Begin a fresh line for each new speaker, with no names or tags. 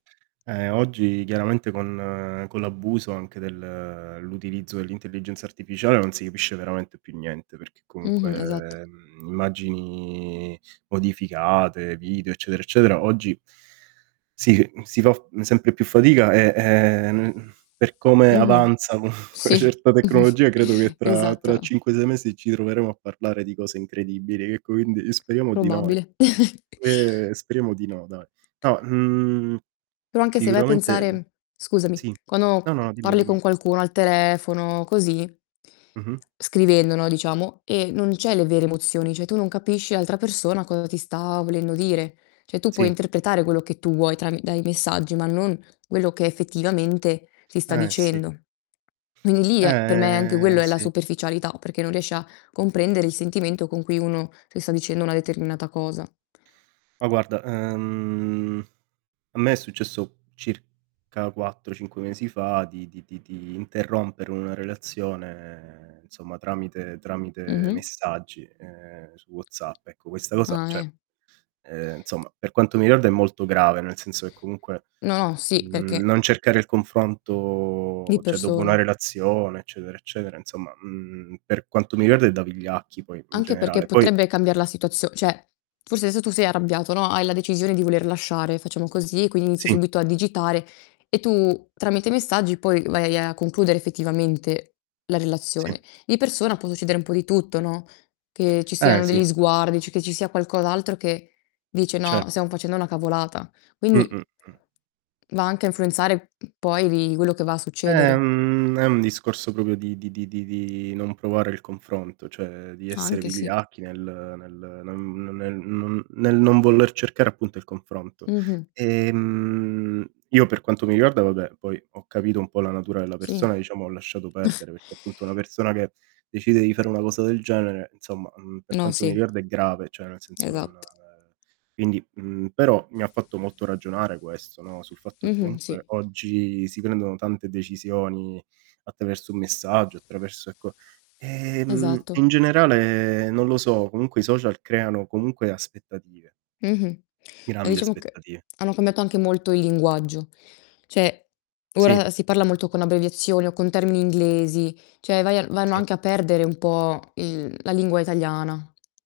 Eh oggi chiaramente con con l'abuso anche del l'utilizzo dell'intelligenza artificiale non si capisce veramente più niente, perché
Mh-mh, esatto.
comunque, mhmm, immagini modificate, video, eccetera, eccetera, oggi si c si fa f sempre più fatica e, ehm, n per come
Mh-mh.
avanzano co 'na
Sì,
certa tecnologia credo che tra tra
esatto.
5, 6 mesi ci troveremo a parlare di cose incredibili. E quindi speriamo di no, eh.
Probabile.
Ehm, speriamo di no, dai. No, mhmm,
Però anche se vai a
sicuramente, mhmm
pensare scusami,
sì. No,
quando
no, dimmi,
parli
dimmi.
con qualcuno al telefono, così
Mh-mh.
scrivendo no, diciamo, e non c'hai le vere emozioni, cioè, tu non capisci l'altra persona cosa ti sta volendo dire. Cioè, tu puoi
Sì.
interpretare quello che tu vuoi trami dai messaggi, ma non quello che effettivamente ti sta
Eh sì.
dicendo. Quindi lì è per me anche
Eh,
quello è la
sì.
superficialità, perché non riesci a comprendere il sentimento con cui uno ti sta dicendo una determinata cosa.
Ma guarda, ehm, a me è successo circa 4, 5 mesi fa di di di di interrompere una relazione insomma tramite tramite
Mh-mh.
messaggi, ehm, su WhatsApp. Ecco, questa cosa,
Ah,
cioè,
eh.
ehm, insomma, per quanto mi riguarda è molto grave, nel senso che comunque,
No, no, sì,
mhmm,
perché
non cercare il
Di
confronto, cioè, dopo la
persona.
relazione, eccetera eccetera, insomma, mhmm, per quanto mi riguarda è da vigliacchi, poi, in
Anche perché
generale. Poi
potrebbe cambiar la situazio cioè, forse adesso tu sei arrabbiato, no, hai la decisione di voler lasciare, facciamo così, e quindi inizi
Sì.
subito a digitare e tu tramite i messaggi poi vai a concludere effettivamente la relazione.
Sì.
Di persona può succedere un po' di tutto, no? Che ci
Eh
siano
sì.
degli sguardi, cioè, che ci sia qualcos'altro che, dice:
Cer
"No, stiam facendo una cavolata". Quindi, mh
Mh-mh, mh.
...va anche a influenzare poi, lì, quello che va a
È
succedere.
un è un discorso proprio di di di di di non provare il confronto, cioè di essere
Anche, sì.
vigliacchi nel nel non non è n nel non voler cercare appunto il confronto.
Mh-mh.
Ehm, io per quanto mi riguarda, vabbè, poi ho capito un po' la natura della
Sì.
persona, diciamo ho lasciato perdere perché appunto una persona che decide di fare una cosa del genere insomma, mhmm, per
No,
quanto mi
sì.
riguarda è grave, cioè, nel senso non
Esatto.
ehm, quindi, mhmm, però mi ha fatto molto ragionare questo, no, sul fatto che
Mh-mh, sì.
comunque oggi si prendono tante decisioni attraverso un messaggio, attraverso, ecco ehm, e
Esatto.
in generale non lo so, comunque i social creano comunque aspettative.
Mh-mh. Ma
Grandi
diciamo che
aspettative.
hanno cambiato anche molto il linguaggio. Cioè,
Sì.
ora si parla molto con abbreviazioni o con termini inglesi, cioè, vai a vanno
Sì.
anche a perdere un po' il la lingua italiana.